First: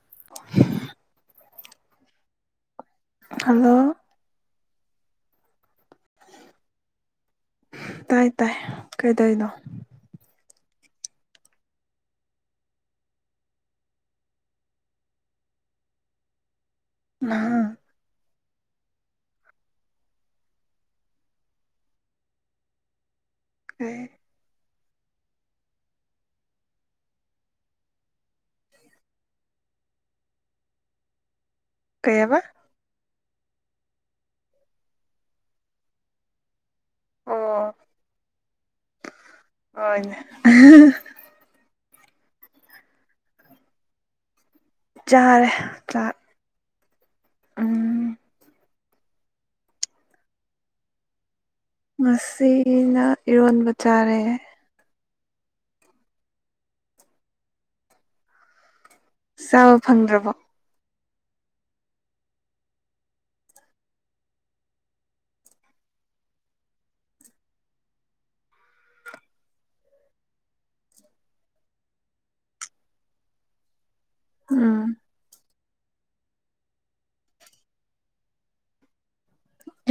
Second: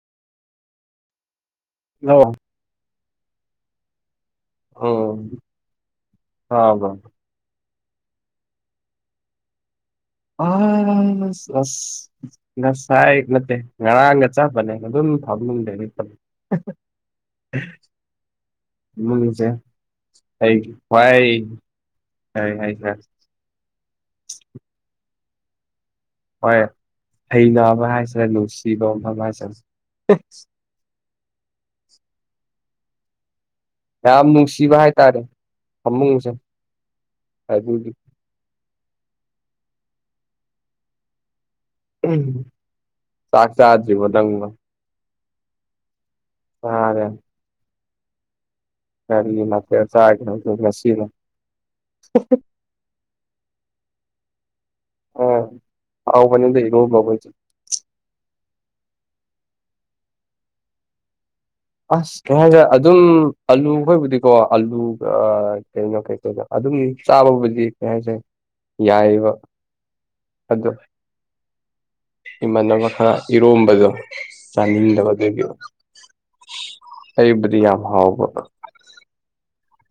[unintelligible] ꯂꯣ hello ꯑꯝ ꯇꯥꯕ꯭ꯔꯣ ꯇꯥꯏ ꯇꯥꯏ ꯀꯩꯗꯣꯏꯅꯣ ꯑꯥ ꯑꯁ ꯑꯁ ꯉꯁꯥꯏ ꯅꯠꯇꯦ ꯉꯔꯥꯡꯒ ꯆꯥꯞ ꯃꯥꯟꯅꯩ ꯑꯗꯨꯝ ꯐꯝ ꯏꯃꯨꯡꯗꯒꯤ ꯇꯧ ꯑ ꯅꯥꯍ ꯏꯃꯨꯡꯖꯦ ꯑꯩ ꯈ꯭ꯋꯥꯏ ꯀꯩꯍꯥꯏꯇ ꯎꯝ ꯍꯣꯏ ꯍꯩꯅꯕ ꯍꯥꯏꯁꯦ ꯅꯨꯡꯁꯤꯕ ꯃꯐꯝ ꯍꯥꯏꯁꯦ ꯑꯦ ꯀꯩꯑꯕ ꯌꯥꯝ ꯅꯨꯡꯁꯤꯕ ꯍꯥꯏꯇꯥꯔꯦ ꯐꯃꯨꯡꯁꯦ ꯑꯗꯨꯒꯤ ꯑꯣꯏꯅꯦ ꯎꯍꯨꯝ ꯎꯝ ꯆꯥꯛ ꯆꯥꯗ꯭ꯔꯤꯕꯣ ꯅꯪꯕꯣ ꯆꯥꯔꯦ ꯆꯥꯛ ꯋꯥꯔꯦ ꯎꯝ ꯀꯔꯤ ꯃꯊꯦꯜ ꯆꯥꯒꯤꯅꯣꯗꯣ ꯉꯁꯤꯅ ꯉꯁꯤꯅ ꯏꯔꯣꯟꯕ ꯆꯥꯔꯦ ꯑ ꯍꯥꯎꯕꯅꯤꯗ ꯏꯔꯣꯟꯕꯍꯣꯏꯖꯨ ꯆꯥꯕ ꯐꯪꯗ꯭ꯔꯕꯣ ꯑꯁ ꯀꯩ ꯍꯥꯏꯒꯦ ꯑꯗꯨꯝ ꯑꯥꯂꯨꯈꯣꯏꯕꯨꯗꯤꯀꯣ ꯑꯂꯨ ꯑ ꯀꯩꯅꯣ ꯀꯩ ꯀꯩꯩꯅꯣ ꯑꯗꯨꯝ ꯆꯥꯕꯕꯨꯗꯤ ꯀꯩ ꯍꯥꯏꯁꯦ ꯌꯥꯏꯌꯦꯕ ꯑꯗꯣ ꯏꯃꯥꯟꯅꯕ ꯈꯔ ꯏꯔꯣꯝꯕꯗꯣ ꯎꯝ ꯆꯥꯅꯤꯡꯗꯕꯗꯨꯒꯤ ꯑꯩꯕꯨꯗꯤ ꯌꯥꯝ ꯍꯥꯎꯕ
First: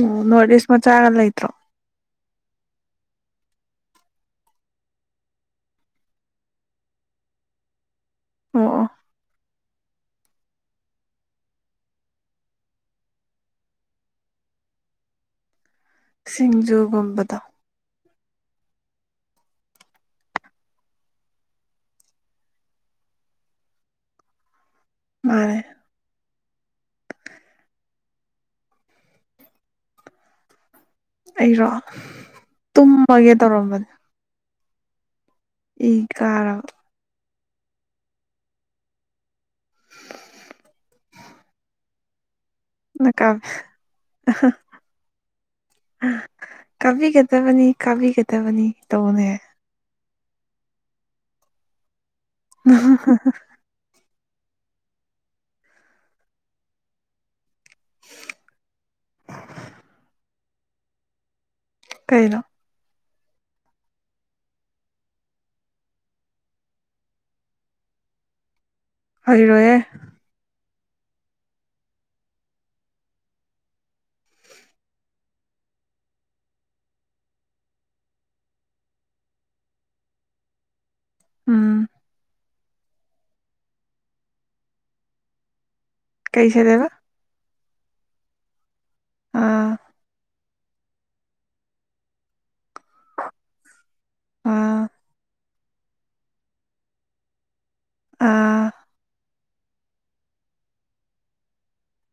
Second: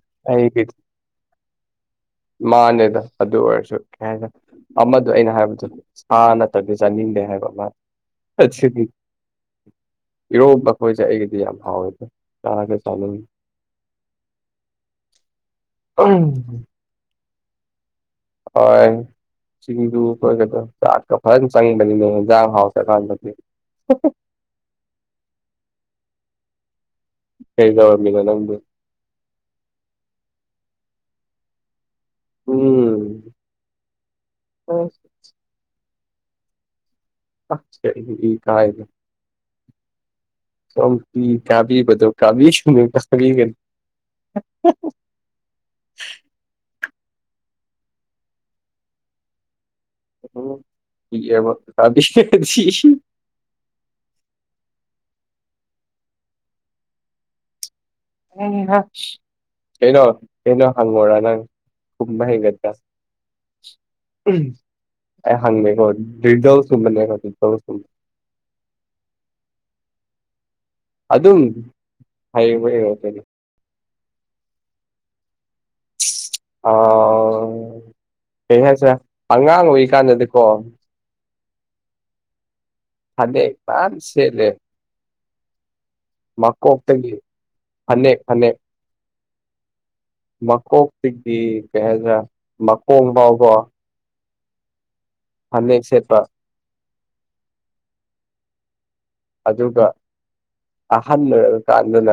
ꯎꯝ ꯅꯣꯔ꯭ꯗ ꯏꯁ ꯑꯩꯒꯤꯗꯤ ꯃꯆꯥꯒ ꯂꯩꯇ꯭ꯔꯣ ꯃꯥꯅꯦꯗ ꯑꯗꯨ ꯑꯣꯏꯔꯁꯨ ꯀꯩ ꯍꯥꯏꯗ ꯑꯃꯗꯣ ꯑꯩꯅ ꯍꯥꯏꯕꯗꯣ ꯁꯥ ꯅꯠꯇꯗꯤ ꯆꯥꯅꯤꯡꯗꯦ ꯍꯥꯏꯕ ꯃ ꯑꯣ ꯑꯁꯤꯒꯤ ꯑꯣ ꯏꯔꯣꯝꯕ ꯈꯣꯏꯁꯦ ꯑꯩꯒꯤꯗꯤ ꯌꯥꯝ ꯍꯥꯎꯋꯦꯗ ꯆꯥꯔꯒ ꯆꯥꯅꯤꯡꯉꯤ [inaudible] ꯁꯤꯡꯖꯨꯒꯨꯝꯕꯗꯣ ꯑꯣꯏ ꯁꯤꯡꯖꯨꯈꯣꯏꯒꯗꯣ ꯆꯥꯛꯀ ꯐꯟ ꯆꯪꯕꯅꯤꯅꯦ ꯏꯟꯖꯥꯡ ꯍꯥꯎꯇꯔꯀꯥꯟꯗꯗꯤ [unintelligible] ꯃꯥꯅꯦ ꯀꯩꯗꯧꯔꯝꯃꯤꯅꯣ ꯅꯪꯗꯤ ꯑꯩꯔꯣ ꯇꯨꯝꯃꯒꯦ ꯇꯧꯔꯝꯕꯅꯦ ꯑꯁ ꯏ ꯀꯥꯔꯕ ꯑ ꯀꯩꯒꯤ ꯏꯀꯥꯏꯗꯤ ꯁꯣꯝ ꯏ ꯀꯥꯕꯤꯕꯗꯣ ꯀꯥꯕꯤ ꯅꯀꯥꯎ ꯑꯍ ꯍ ꯀꯥꯕꯤꯒꯗꯕꯅꯤ ꯀꯥꯕꯤꯒꯗꯕꯅꯤ ꯇꯧꯅꯦ ꯏꯑꯦꯕ ꯀꯕꯤꯒꯦ ꯎꯝ ꯍꯝ [unintelligible] ꯀꯩꯅꯣ ꯀꯩꯅꯣ ꯍꯪꯉꯣꯔ ꯅꯪ ꯈꯨꯝꯕ ꯀꯩꯅꯣ ꯍꯩꯒꯗꯔ ꯑꯩ ꯍꯪꯉꯦꯀꯣ ꯅꯤꯗꯜꯁꯒꯨꯝꯕꯅꯦꯕ ꯅꯤꯗꯜꯁꯒꯨꯝ ꯍꯩꯔꯣꯌꯦ ꯑꯗꯨꯝ ꯍꯩꯔꯕꯣ ꯌꯦꯡꯉꯛꯇꯣꯏꯅꯤ ꯑ ꯀꯩ ꯍꯥꯏꯁꯦ ꯑꯉꯥꯡ ꯑꯣꯏꯏꯀꯥꯟꯗꯗꯤꯀꯣ ꯑꯝ ꯑꯗꯃꯝ ꯁꯦ ꯂꯩꯦ ꯀꯩ ꯁꯦꯠꯂꯦꯕ ꯃꯀꯣꯛꯇꯒꯤ ꯐꯅꯦꯛ ꯐꯅꯦꯛ ꯑꯥ ꯃꯀꯣꯛꯇꯒꯤ ꯀꯩ ꯍꯥꯏꯗ꯭ꯔꯦ ꯃꯀꯣꯡ ꯐꯥꯎꯕ ꯑꯥ ꯍꯟꯅꯦꯛ ꯁꯦꯄ ꯑꯥ ꯑꯗꯨꯒ ꯑꯍꯜ ꯑꯣꯏꯔꯕ ꯀꯥꯟꯗꯅ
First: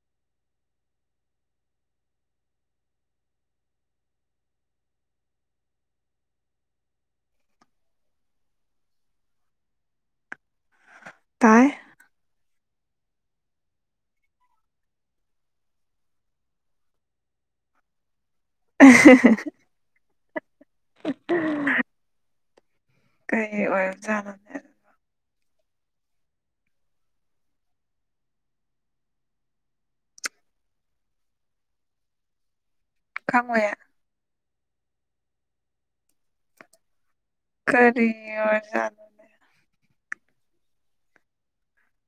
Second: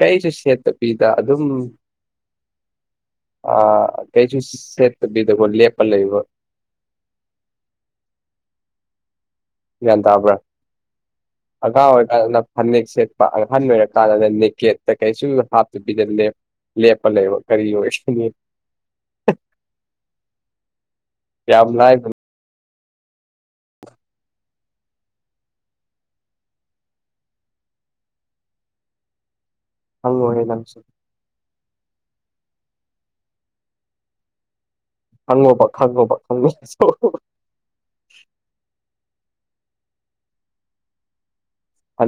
ꯀꯩꯁꯨ ꯁꯦꯠꯇꯕꯤꯤꯗ ꯑꯗꯨꯝ ꯑꯥ ꯀꯩ ꯆꯨ ꯁꯦꯗ ꯂꯦꯄ ꯂꯩꯕ [unintelligible] ꯒ꯭ꯌꯥꯟ ꯇꯥꯕ꯭ꯔꯥ ꯇꯥꯏ ꯑꯀꯥ ꯑꯣꯏ ꯐꯅꯦꯛ ꯁꯦꯠꯄ ꯑꯍꯟ ꯑꯣꯏꯔꯀꯥꯟꯗ ꯅꯦꯛꯀꯦꯠꯇ ꯀꯩꯁꯨ ꯍꯥꯞꯇꯨꯕꯤꯗ ꯂꯦ ꯂꯦꯄ ꯂꯩꯦꯕ ꯀꯔꯤꯑꯣ ꯌꯥꯝ ꯂꯥꯏꯕꯅꯤ [unintelligible] ꯀꯩ ꯑꯣꯏꯖꯅꯅꯦ ꯑꯜ ꯀꯉꯌꯥ ꯍꯪꯉꯣ ꯄ ꯈꯪꯉ ꯄꯪ ꯈꯔꯤ ꯑꯣꯏꯔ ꯆꯂꯅꯦ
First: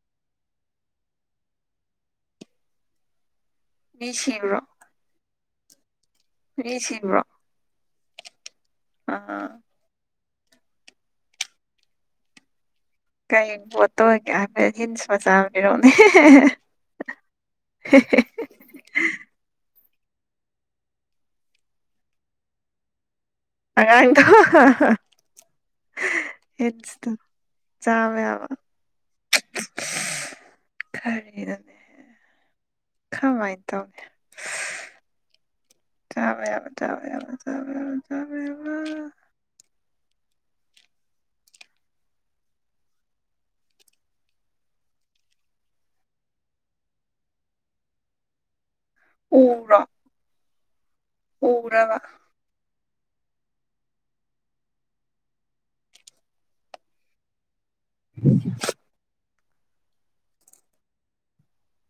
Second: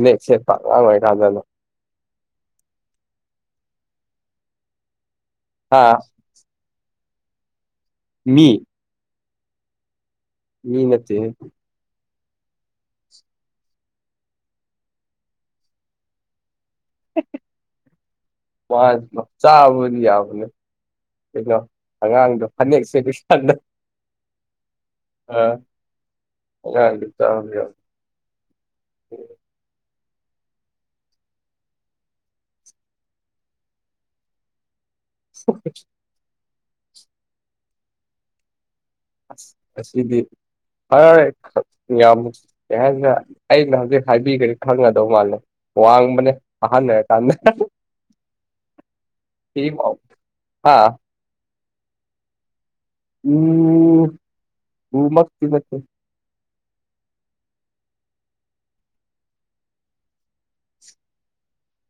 ꯗꯁꯦꯠ ꯄꯉꯥꯏ ꯀꯥꯟꯗꯅꯣ ꯃꯤꯁꯤ꯭ꯔ ꯑꯥ ꯃꯤ ꯑꯥ ꯃꯤꯅꯠꯇꯦ ꯀꯩ ꯄꯣꯠꯇꯒ ꯍꯤꯟꯁ ꯃ ꯆꯥꯅꯤꯔꯣꯅꯤ ꯍꯁ ꯃ ꯆꯥ ꯑꯗꯨ ꯌꯥꯎꯕꯅꯦ ꯀꯩꯅꯣ ꯑꯉꯥꯡꯗꯣ ꯐꯅꯦꯛꯁꯦ ꯑꯉꯥꯡ ꯑ ꯑꯉꯥꯡꯗꯤ ꯍꯇ ꯆꯥꯕ ꯆꯃꯦꯦ ꯌꯥꯕ ꯈꯔꯤ ꯈꯃꯥꯏ ꯇꯅꯦ ꯁꯀ ꯆꯕ ꯌꯥꯕ ꯆꯕ ꯌꯥ ꯆꯕ ꯌꯥ ꯆꯕ ꯌꯥ ꯑꯁꯤꯁꯤꯗꯤ ꯐꯔꯦ ꯌꯥꯝ ꯀꯩ ꯍꯥꯏ ꯑꯩꯅ ꯍꯧꯖꯤꯛ ꯍꯥꯏꯕꯤꯈꯅꯤ ꯈꯪꯒꯗꯧ ꯃꯥꯜꯂꯦ ꯋꯥꯡ ꯃꯅꯦ ꯑꯍꯅ ꯇꯥꯟꯅ ꯎꯔꯥ ꯑꯥ ꯄꯨꯔꯕ ꯎꯝ ꯎ ꯃꯁ ꯅꯦ [unintelligible]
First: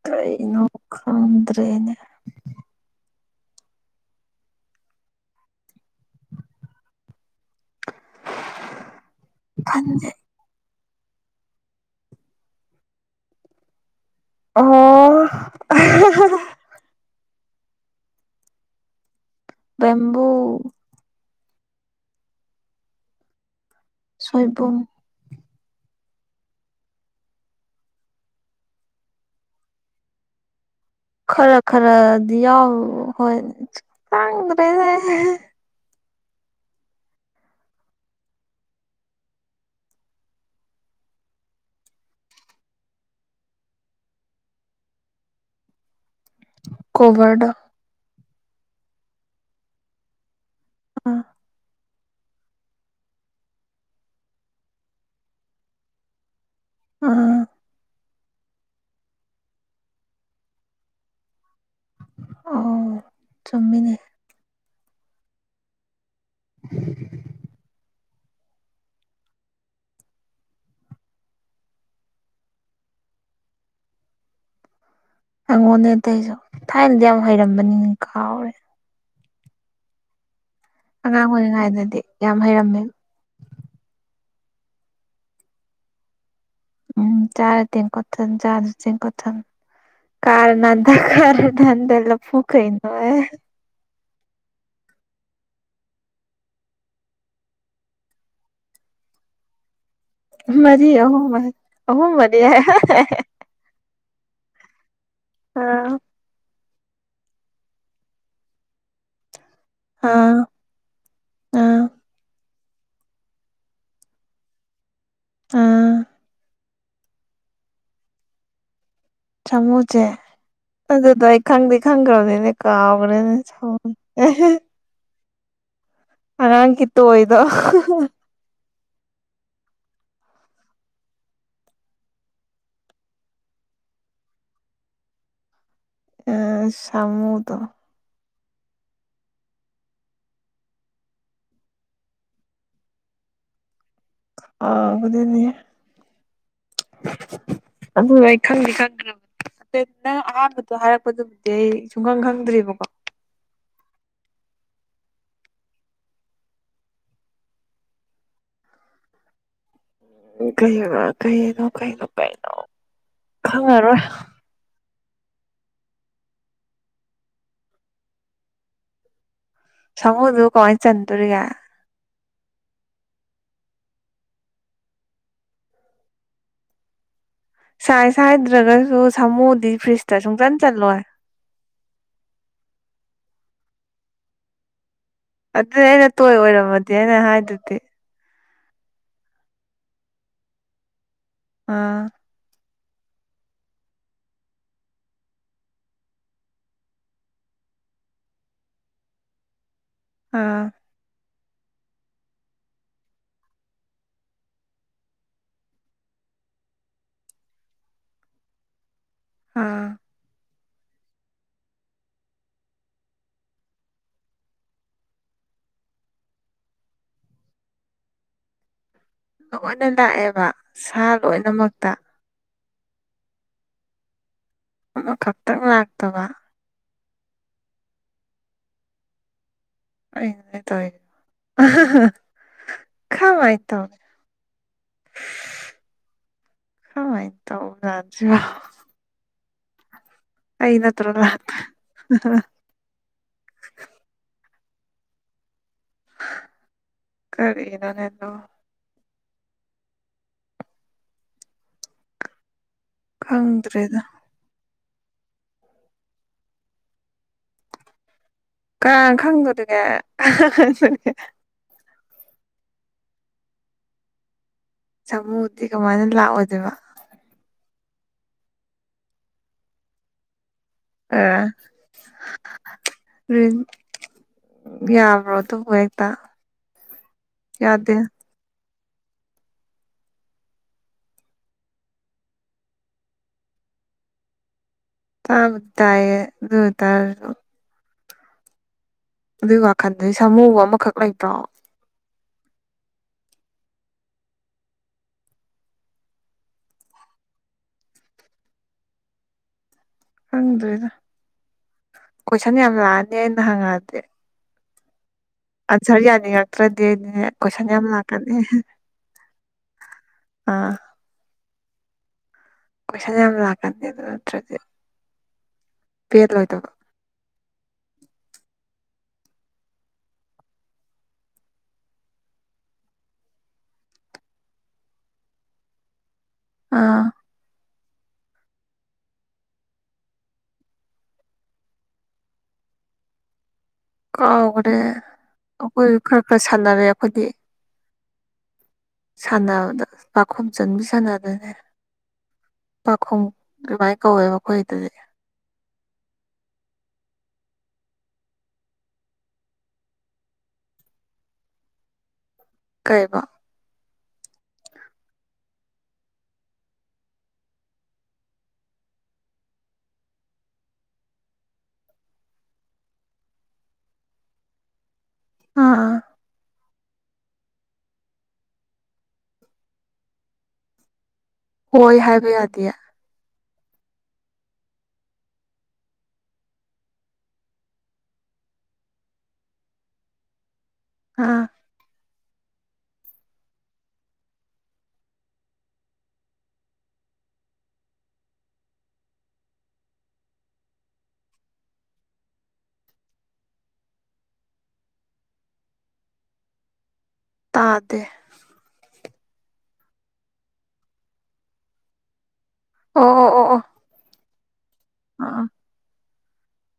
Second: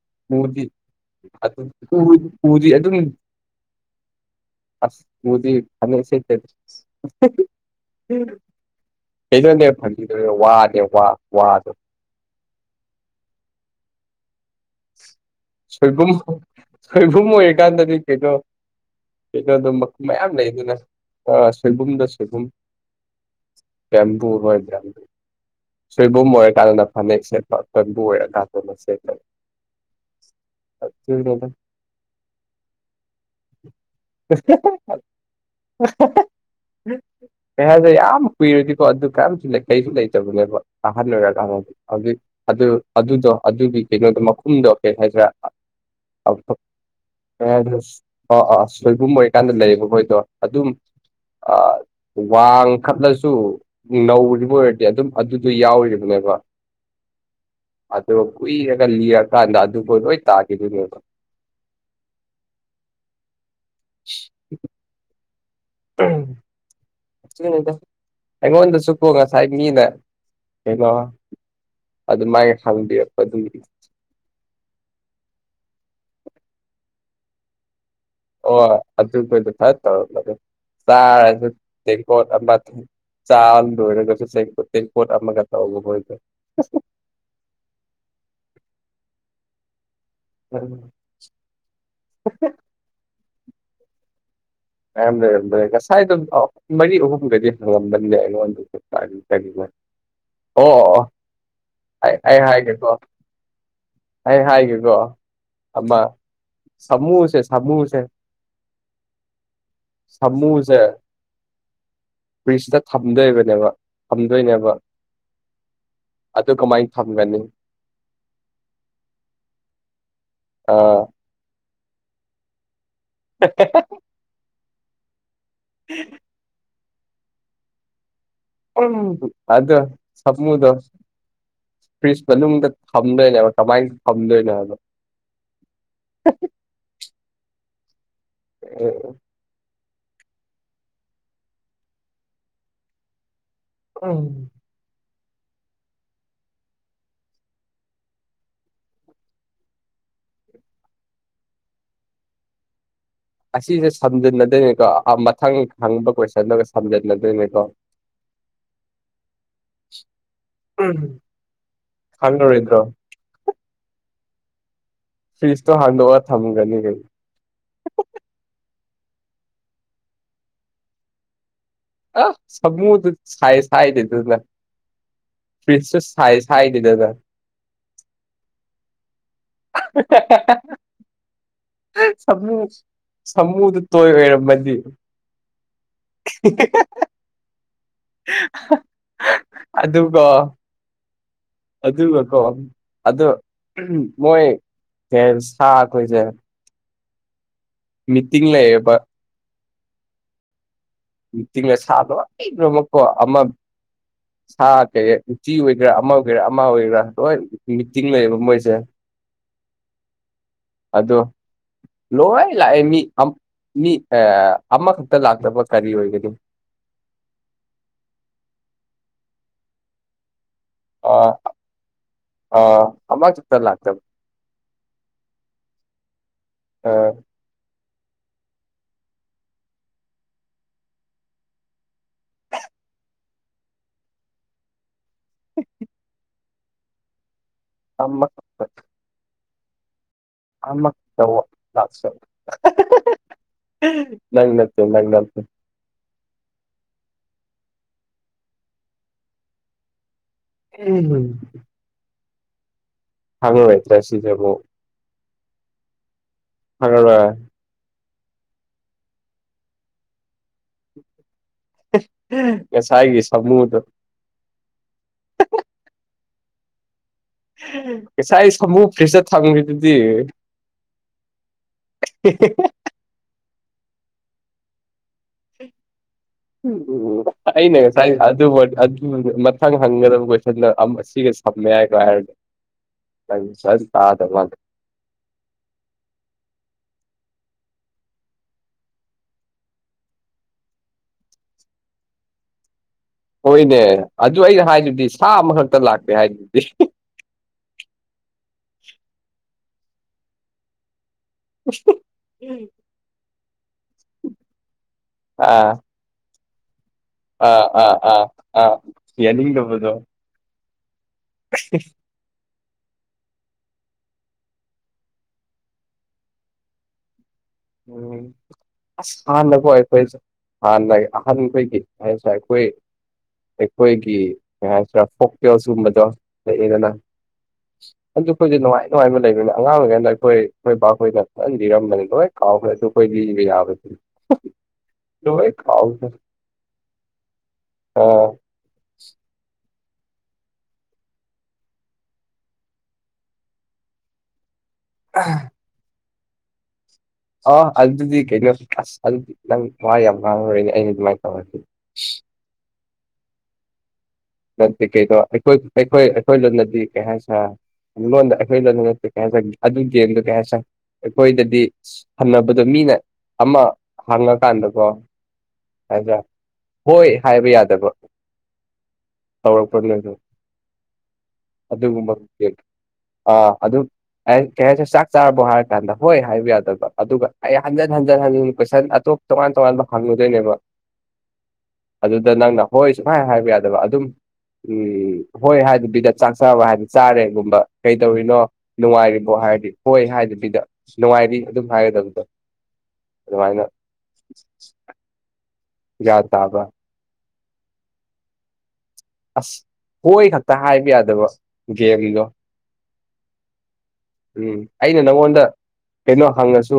ꯀꯩꯅꯣ ꯄꯗꯤ ꯈꯪꯗ꯭ꯔꯦꯅꯦ ꯄꯖꯤ ꯑꯗꯨ ꯑꯗꯨꯝ ꯑꯁ ꯃꯗꯤ ꯍꯁꯦ ꯀꯩꯗꯅꯦ ꯐ ꯈꯟꯗꯦ ꯋꯥꯅꯦ ꯋꯥ ꯋꯥꯗ ꯑꯣ ꯈꯣꯏꯕꯨꯝ ꯑꯣꯏꯔꯤꯀꯥꯟꯗꯗꯤ ꯀꯩꯅꯣ ꯀꯩꯅꯣ ꯑꯗꯨꯝ ꯕꯦꯝꯕꯨ ꯃꯌꯥꯝ ꯂꯩ ꯑꯗꯨꯅ ꯑ ꯁꯤꯜꯚꯨꯝꯗ ꯁꯤꯜꯚ ꯦꯝꯄꯕꯨ ꯁꯣꯏꯕꯨꯝ ꯍꯣꯏ ꯦꯝ ꯁꯣꯏꯕꯨꯝ ꯑꯣꯏꯔꯀꯥꯟꯗꯅ ꯐꯅꯦꯛ ꯁꯦꯠꯄ ꯑꯀꯟꯕꯨ ꯑꯣꯏꯔꯀꯥꯟꯗꯅ ꯁꯦꯠꯂꯅꯤ ꯈꯔ ꯈꯔꯗꯤ ꯌꯥꯎ ꯍꯣꯏ ꯆꯥꯡꯗ꯭ꯔꯦꯅꯦ ꯎꯝ ꯀꯩ ꯍꯥꯏꯁꯦ ꯌꯥꯝ ꯀꯨꯏꯔꯗꯤꯀꯣ ꯑꯗꯨ ꯀꯝꯁꯨ ꯀꯩꯁꯨ ꯂꯩꯇꯕꯅꯦꯕ ꯑꯍꯜ ꯑꯣꯏꯔꯀꯥꯟꯗꯗꯤ ꯍꯧꯖꯤꯛ ꯑꯗꯨ ꯑꯗꯨꯗꯣ ꯑꯗꯨꯒꯤ ꯀꯩꯅꯣꯗꯣ ꯃꯈꯨꯝꯗꯣ ꯀꯩ ꯍꯥꯏꯗ꯭ꯔꯥ ꯀꯣꯚꯔꯗ ꯑꯥ ꯑꯥ ꯁꯣꯏꯕꯨꯝ ꯑꯣꯏꯔꯀꯥꯟꯗ ꯂꯩꯌꯦꯕ ꯃꯣꯏꯗꯣ ꯑꯗꯨꯝ ꯑ ꯋꯥꯡꯈꯠꯂꯁꯨ ꯅꯧꯔꯤꯕ ꯑꯣꯏꯔꯗꯤ ꯑꯗꯨꯝ ꯑꯗꯨꯗꯣ ꯌꯥꯎꯔꯤꯕꯅꯦꯕ ꯑ ꯑꯣ ꯀꯨꯏꯔꯒ ꯂꯤꯔꯀꯥꯟꯗ ꯑꯗꯨꯕꯨ ꯂꯣꯏ ꯇꯥꯈꯤꯗꯨꯣꯏꯅꯦꯕ ꯑ ꯆꯨꯝꯃꯤꯅꯦ ꯎꯝ ꯑꯩꯉꯣꯟꯗꯁꯨꯀꯣ ꯉꯁꯥꯏ ꯃꯤꯅ ꯀꯩꯅꯣ ꯑꯗꯨ ꯃꯥꯏ ꯍꯪꯕꯤꯔꯛꯄꯗꯨꯒꯤ ꯑꯩꯪꯉꯣꯟꯅꯦ ꯑꯇꯩꯁꯨ ꯊꯥꯏꯅꯗꯤ ꯌꯥꯝꯨꯛ ꯍꯩꯔꯝꯕꯅꯤꯅꯦ ꯀꯥꯎꯔꯦ ꯑꯣ ꯑꯄ ꯊꯥꯏ ꯑꯉꯥꯡ ꯇꯥꯔ ꯆꯥ ꯑꯣꯏꯔꯤꯉꯩꯗꯗꯤ ꯌꯥꯝ ꯗꯀ ꯍꯩꯔꯝꯃꯦꯕ ꯆꯥꯜ ꯂꯣꯏꯔꯁ ꯇꯩ ꯀꯠ ꯑꯃ ꯑꯦꯗ ꯎꯝ ꯆꯥ ꯇꯤꯟ ꯀꯊꯦꯜ ꯆꯥ ꯑꯗꯨ ꯇꯤꯟ ꯀꯊꯦꯜ ꯀꯥꯅꯥꯙ ꯀ ꯗꯦꯂ ꯐꯨꯀꯩꯅ ꯉꯔ ꯂꯩꯔꯝꯗ꯭ꯔꯦ ꯉꯁꯥꯏꯗꯣ ꯃꯔꯤ ꯑꯍꯨꯝꯒꯗꯤ ꯍꯪꯂꯝꯕꯅꯤꯗ ꯑꯩꯉꯣꯟꯗ ꯀ ꯃꯔꯤ ꯑꯍ ꯑ ꯑꯩ ꯃꯔꯤ ꯑꯩ ꯍꯥꯏ ꯍꯥꯏꯒꯦꯀꯣ ꯑꯩ ꯍꯥꯏꯒꯦꯀꯣ ꯑꯥ ꯁꯨꯁꯦ ꯁꯨꯁꯦ ꯑꯥ ꯁꯃꯨꯁꯦ ꯑꯥ ꯐ꯭ꯔꯤꯁꯤꯗ ꯊꯝꯗꯣꯏꯕꯅꯦꯕ ꯊꯝꯗꯣꯏꯅꯦꯕ ꯑꯥ ꯀꯃꯥꯏ ꯊ ꯃꯦꯅꯤ ꯁꯥꯃꯨꯁꯦ ꯑꯗꯨꯗ ꯑꯩ ꯈꯪꯗꯦ ꯈꯪꯈ꯭ꯔꯕꯅꯤꯅꯦ ꯀꯥꯎ [unintelligible] ꯎꯝ ꯍꯔꯥꯡ ꯀꯤꯠꯇ ꯍꯣꯏꯗꯣ ꯎ ꯑꯗ ꯁꯃꯨꯗꯣ ꯐ꯭ꯔꯤꯁ ꯃꯅꯨꯡꯗ ꯊꯝꯗꯣꯏꯅꯦꯣꯕ ꯀꯃꯥꯏꯅ ꯊꯝꯗꯣꯏꯅꯣꯕ ꯑ ꯁꯃꯨꯗ ꯎ ꯎꯝ ꯑꯗꯨꯅꯦ ꯑꯗꯨ ꯑꯩ ꯈꯪꯗꯤꯦ ꯈꯪꯗ꯭ꯔꯕ ꯑꯦ ꯅꯪ ꯑꯍꯥꯟꯕꯗ ꯍꯥꯏꯔꯛꯄꯗꯨꯕꯨꯗꯤ ꯑꯩ ꯁꯨꯡꯈꯪ ꯈꯪꯗ꯭ꯔꯤꯕꯀꯣ ꯑꯁꯤꯁꯦ ꯁꯝꯖꯤꯟꯅꯗꯣꯏꯅꯤꯀꯣ ꯃꯊꯪ ꯍꯪꯕ ꯀꯣꯏꯁꯟꯗꯨꯒ ꯁꯝꯖꯤꯟꯅꯗꯣꯏꯅꯤꯀꯣ [unintelligible] ꯎ ꯀꯩꯅꯅꯣ ꯀꯩꯅꯣ ꯀꯩꯅꯣ ꯀꯩꯅꯣ ꯈꯪꯉꯔꯣꯏꯗ꯭ꯔꯣ ꯈꯪꯉꯔꯣꯏ ꯐꯤꯁꯇ ꯍꯥꯟꯗꯣꯋꯥꯔ ꯊꯃꯒꯅꯤ ꯀꯩ ꯁꯃꯣꯗꯨ ꯀꯣꯏꯁ ꯇꯔꯤꯒ ꯑ ꯁꯃꯨ ꯊ ꯁ ꯁꯥꯏ ꯂ ꯐꯔꯤꯁꯁꯨ ꯁꯥꯏꯁ ꯍꯥꯏꯗꯦꯗꯅ ꯁꯥꯏꯁ ꯍꯥꯏꯗ꯭ꯔꯒꯁꯨ ꯁꯥꯃꯨꯗꯤ ꯐ꯭ꯔꯤꯖꯇ ꯁꯨꯡꯆꯟ ꯆꯜꯂꯣꯏ ꯁꯃꯨ ꯁꯃꯨꯗꯨ ꯇꯣꯏ ꯑꯣꯏꯔꯝꯃꯗꯤ ꯑꯗꯨꯗꯤ ꯑꯩꯅ ꯇꯣꯏ ꯑꯣꯏꯔꯝꯃꯗꯤ ꯑꯩꯅ ꯍꯥꯏꯗꯨꯗꯤ ꯑꯗꯨꯒ ꯑꯥ ꯑꯗꯨꯒꯀꯣ ꯑꯗꯨ ꯃꯣꯏ [inaudible] ꯁꯥ ꯑꯩꯈꫭꯏꯁꯦ ꯃꯤꯇꯤꯡ ꯂꯩꯌꯦꯕ ꯑꯥ ꯃꯤꯡꯇꯤꯡꯗ ꯃꯁꯥ ꯂꯣꯏꯅꯃꯛꯀꯣ ꯑꯃ ꯁꯥ ꯀꯩ ꯎꯆꯤ ꯑꯣꯏꯒꯦꯔꯥ ꯑꯃ ꯑꯣꯏꯒꯦꯔꯥ ꯑꯃ ꯑꯣꯏꯒꯦꯔꯥ ꯂꯣꯏ ꯃꯤꯇꯤꯡ ꯂꯩꯩꯌꯦꯕ ꯃꯣꯏꯁꯦ ꯑꯥ ꯑꯗꯣ ꯂꯣꯏ ꯂꯥꯛꯑꯦ ꯃꯤ ꯑꯝ ꯃꯤ ꯑꯦ ꯑꯃꯈꯛꯇ ꯂꯥꯛꯇꯕ ꯀꯔꯤ ꯑꯣꯏꯒꯅꯤ ꯂꯣꯏꯅ ꯂꯥꯛꯑꯦꯕ ꯁꯥ ꯑ ꯂꯣꯏꯅꯃꯛꯇ ꯑ ꯑꯃꯥ ꯈꯛꯇ ꯂꯥꯛꯇꯕ ꯑꯃ ꯈꯛꯇꯪ ꯂꯥꯛꯇꯕ ꯑꯥ ꯀꯩꯅꫭꯅꯦ ꯇꯧꯏꯁꯤꯕꫭ ꯈꯃꯥꯏ ꯇꯧꯅꯤ [inaudible] ꯈꯃꯥꯏ ꯇꯧ ꯅ ꯑꯃꯈꯛꯇ [unintelligible] ꯑꯃ ꯇꯧꯕ ꯂꯥꯛꯇ [inaudible] ꯅꯪꯅ [unintelligible] ꯀꯔꯤ ꯅꫭꯅꯦꯅꯣ ꯎꯝ ꯍꯨꯝ ꯍꯥꯡꯍꯜ ꯈꯪꯗ꯭ꯔꯦꯗ ꯂꯛꯇ꯭ꯔ ꯁꯤꯗꯕꯨ ꯈꯪꯉꯕ ꯀꯅꯥꯅ ꯈꯪꯗꫭꯔꯤꯒꯦ ꯑꯥ ꯑꯗꯨꯒ ꯉꯁꯥꯏꯒꯤ ꯁꯃꯨꯗꫭ ꯁꯃꯨꯗꯤ ꯀꯃꯥꯏꯅ ꯂꯥꯛꯑꯣꯗꫭꯏꯕ ꯉꯁꯥꯏ ꯁꯃꯨ ꯐ꯭ꯔꯤꯁꯇ ꯊꯝꯈꯤꯗꯨꯗꯤ ꯑꯥ ꯌꯥꯝ ꯑꯩꯅ ꯌꯥꯗꯦ ꯉꯁꯥꯏ ꯑꯗꯨ ꯑꯗꯨꯒ ꯃꯊꯪ ꯍꯪꯒꯗꯕ ꯀꯣꯏꯁꯟꯗ ꯑꯁꯤꯒ ꯁꯝꯃꯦ ꯍꯥꯏꯔꯒ ꯍꯥꯏꯔꯒ ꯅꯪ ꯐꯖꯅ ꯇꯥꯗ ꯃꯥꯜꯂꯦ ꯇꯥꯕꯨꯗꯤ ꯇꯥꯏꯌꯦ ꯑꯗꯨ ꯑꫭꯏ ꯇꯥꯔꯁꯨ ꯑꯗꯨꯏ ꯋꯥꯈꯟꯗꯗꯤ ꯁꯥꯃꯨꯕꯨ ꯑꯃꯈꯛ ꯂꯩꯕ꯭ꯔꯣ ꯍꯣꯏꯅꯦ ꯑꯗꯨ ꯑꯩꯅ ꯍꯥꯏꯗꯨꯗꯤ ꯁꯥ ꯑꯃꯈꯛꯇ ꯂꯥꯛꯇꯦ ꯍꯥꯏꯗꯨꯗꯤ [inaudible] ꯈꯪꯗ꯭ꯔꯦꯗ ꯀꯣꯏꯁꯟ ꯌꯥꯝ ꯂꯥꯛꯑꯅꯤ ꯑꯩꯅ ꯍꯪꯉꯛꯑꯗꯤ ꯑꯥ ꯑꯟꯁꯔ ꯌꯥꯅꯤꯡꯉꯛ ꯗꯦꯅꯦ ꯑꯥ ꯀꯣꯏꯁꯟ ꯌꯥꯝ ꯑꯥ ꯑꯥ ꯂꯥꯛꯀꯅꯤ ꯑꯥ ꯌꯥꯅꯤꯡꯗꯕꯗꯣ ꯑꯥ [inaudible] ꯀꫭꯏꯁꯟ ꯌꯥꯝ ꯂꯥꯛꯀꯅꯤ ꯑꯗꯨ ꯅꯠꯇ꯭ꯔꯗꯤ ꯄꯦꯜꯂꯣꯏ ꯗꯕ ꯎꯝ ꯑꯁ ꯑꯍꯥꯟꯅꯀꯣ ꯑꯩꯈꯣꯏꯁꯦ ꯍꯥꯟꯅ ꯑꯍꯥꯟꯕꯒꯤ ꯍꯥꯏꯁꯦ ꯑꯩꯈꯣꯏ ꯑꯩꯈꯣꯏꯒꯤ ꯀꯩ ꯍꯥꯏꯁꯤꯔꯥ ꯐꯣꯛꯇꯦꯡꯜꯁ ꯁꯤꯒꯨꯝꯕꯗꯣ ꯂꯩꯑꯦꯗꯅ ꯑꯥ ꯑꯗꯨ ꯑꯩꯈꯣꯏꯁꯨ ꯅꯨꯡꯉꯥꯏ ꯅꯨꯡꯉꯥꯏꯕ ꯂꯩꯕꯅꯤ ꯑꯉꯥꯡ ꯑꫭꯏꯀꯥꯟꯗ ꯑꯩꯈꯣꯏ ꯑꯩꯈꯣꯏ ꯕꯥꯈꯣꯏꯅ ꯐꯟ ꯂꯤꯔꯝꯕꯅꯤ ꯂꯣꯏ ꯐꯥꯎꯣꯏꯁꯨ ꯀꯩ ꯂꯤ ꯀꯥꯎꯈ꯭ꯔꯦ ꯑꯩꯈꯣꯏ ꯀꯥꯎꯈ꯭ꯔꯦ ꯈꯔ ꯈꯔ ꯁꯥꯟꯅꯔꯦ ꯑꯩꯈꯣꯏꯗꯤ ꯑꯥ ꯁꯥꯟꯗ ꯑꯣꯗ ꯄꯥꯈꯨꯝ ꯆꯟꯕꯤꯁꯅꯗꯅꯦ ꯄꯥꯈꯨꯝ ꯀꯃꯥꯏꯅ ꯀꯧꯋꯦ ꯃꯈꯣꯏꯗꯗꯤ ꯑ ꯑꯥ ꯑꯗꯨꯗꯤ ꯀꯩꯅꯣ ꯑꯁ ꯑꯗꯨꯗꯤ ꯅꯪ ꯋꯥ ꯌꯥꯝ ꯉꯥꯡꯉꯨꯔꯣꯏꯅꯦ ꯑꯩꯅ ꯑꯗꯨꯃꯥꯏꯅ ꯇꯧꯔꯗꯤ ꯀꯩꯏꯕ ꯇꯠꯇ‌ꯦ ꯀꯩꯗꯣ ꯑꯩꯏ ꯑꯩꯈꯣꯏ ꯑꯩꯈꯣꯏ ꯂꯣꯗꯗꯤ ꯀꯩ ꯍꯥꯏ ꯁꯔꯥ ꯣꯈꯗꯅ ꯀꯌꯥꯁ ꯑꯗꯨꯗꯦ ꯀꯌꯥꯁ [unintelligible] ꯑꯩꯈꯣꯏꯗꯗꯤ ꯍꯟꯅꯕꯗꯣ ꯃꯤꯅ ꯑꯃ ꯍꯥꯡꯉꯀꯥꯟꯗꯀꯣ ꯑꯥ ꯑꯥ ꯑꯗꯥ ꯍꯣꯏ ꯍꯥꯏꯕ ꯌꯥꯗꯕ ꯇꯧꯔꯛꯄꯗꯨ ꯍꯣꯏ ꯑꯗꯨꯒꯨꯝꯕ ꯍꯥꯏꯕ ꯌꯥꯗꯦ ꯑꯥ ꯑꯗꯨ ꯑꯩ ꯀꯩ ꯍꯥꯏꯁꯨ ꯆꯥꯛ ꯆꯥꯔꯕꯣ ꯍꯥꯏꯔ ꯀꯥꯟꯗ ꯍꯣꯏ ꯍꯥꯏꯕ ꯌꯥꯗꯕ ꯑꯗꯨꯒ ꯑꯩ ꯍꯟꯖꯤꯟ ꯍꯟꯖꯤꯟ ꯍꯟꯖꯤꯟ ꯀꯣꯏꯁꯟ ꯑꯇꫭꯞ ꯇꯉꯥꯟ ꯇꯣꯉꯟꯕ ꯍꯪꯉꯨꯗꯣꯏꯅꯦꯕ ꯑꯥ ꯑꯗꯨꯗ ꯅꯪꯅ ꯍꯣꯏ ꯁꯨꯡꯍꯥꯏ ꯍꯥꯏꯕ ꯌꯥꯗꯕ ꯑꯗꯨꯝ ꯎꯝ ꯍꯣꯏ ꯍꯥꯏꯗꯤ ꯕꯤꯗ ꯆꯥꯛ ꯆꯥꯕ ꯍꯥꯏꯗꯤ ꯆꯥꯔꯦꯒꯨꯝꯕ ꯀꯩꯗꯧꯔꯤꯅꯣ ꯅꯨꯡꯉꯥꯏꯔꯤ ꯍꯥꯏꯔꯗꯤ ꯍꯣꯏ ꯍꯥꯏꯗꯕꯤꯗ ꯅꯨꯡꯉꯥꯏꯔꯤ ꯑꯗꯨꯝ ꯍꯥꯏꯒꯗꯕꯗꯣ ꯑꯗꯨꯃꯥꯏꯅ ꯒ꯭ꯌꯥꯟ ꯇꯥꯕꯔꯥ ꯇꯥꯗ‌ꯦ ꯑꯁ ꯍꯣꯏ ꯈꯛꯇ ꯍꯥꯏꯕ ꯌꯥꯗꯕ ꯒꯦꯝꯗꯣ ꯑꫭ ꯑꫭ ꯑꫭ ꯑꫭ ꯎꯝ ꯑꯩꯅ ꯅꯪꯉꯣꯟꯗ ꯀꯩꯅꯣ ꯍꯪꯉꯁꯨ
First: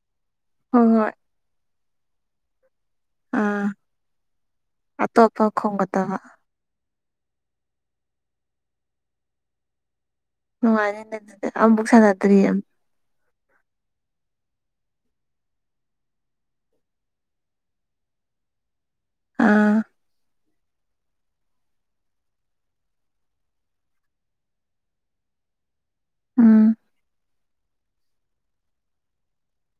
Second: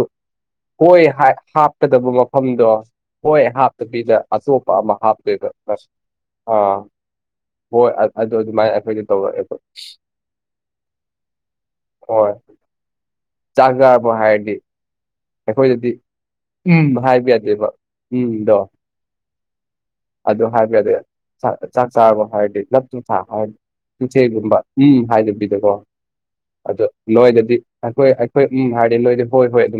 ꯍꯣꯏ ꯍꯥꯞ ꯍꯥꯞꯀꯗꯕ ꯃꯐꯝꯗꯣ ꯍꯣꯏ ꯑꯥ ꯍꯥꯞꯇꯕꯤꯗ ꯑꯇꫭꯞꯄ ꯑꯃ ꯑꯇꯣꯞꯄ ꯍꯥꯞꯇꯣꯏꯗꯁ ꯈꯣꯝꯒꯗꯕ ꯑꯥ ꯍꯣꯏ ꯑꯗꯨ ꯑꯗꯨꯃꯥꯏꯅ ꯑꯩꯈꯣꯏꯗꯤ ꯇꯧꯔꯛꯑꯦꯕ ꯅꯨꯡꯉꯥꯏꯅꯤ ꯑꯗꯨꯗꯤ ꯑꯃꯐꯨꯛ ꯍꯣꯏ ꯁꯥꯟꯅꯗ꯭ꯔꯤꯌꯦ ꯆꯥꯛ ꯆꯔꯕꫭ ꯍꯥꯏꯗꯤ ꯑꯩꯈꯣꯏꯗꯗꯤ ꯎꯝ ꯍꯥꯏꯕ ꯌꯥꯗꯦꯕ ꯎꯝꯗꯣ ꯑꯥ ꯑꯗꯨ ꯍꯥꯏꯕꯗ ꯆꯥꯛ ꯆꯥꯔꯕꫭ ꯍꯥꯏꯔꯗꯤ ꯂꯨꯞ [unintelligible] ꯊꯥ ꯍꯥꯏꯔꯗꯤ ꯏꯆꯦꯒꯨꯝꯕ ꯎꯝ ꯍꯥꯏꯗꯕꯤꯗꯀꯣ ꯎꯝ ꯑꯗꫭ ꯅꫭꯏꯗꯗꯤ ꯑꯩꯈꯣꯏ ꯑꯩꯈꯣꯏ ꯎꯝ ꯍꯥꯏꯔꯗꯤ ꯅꫭꯏꯗꯤ ꯍꯣꯏ ꯍꯣꯏ ꯑꯗꯨꯝ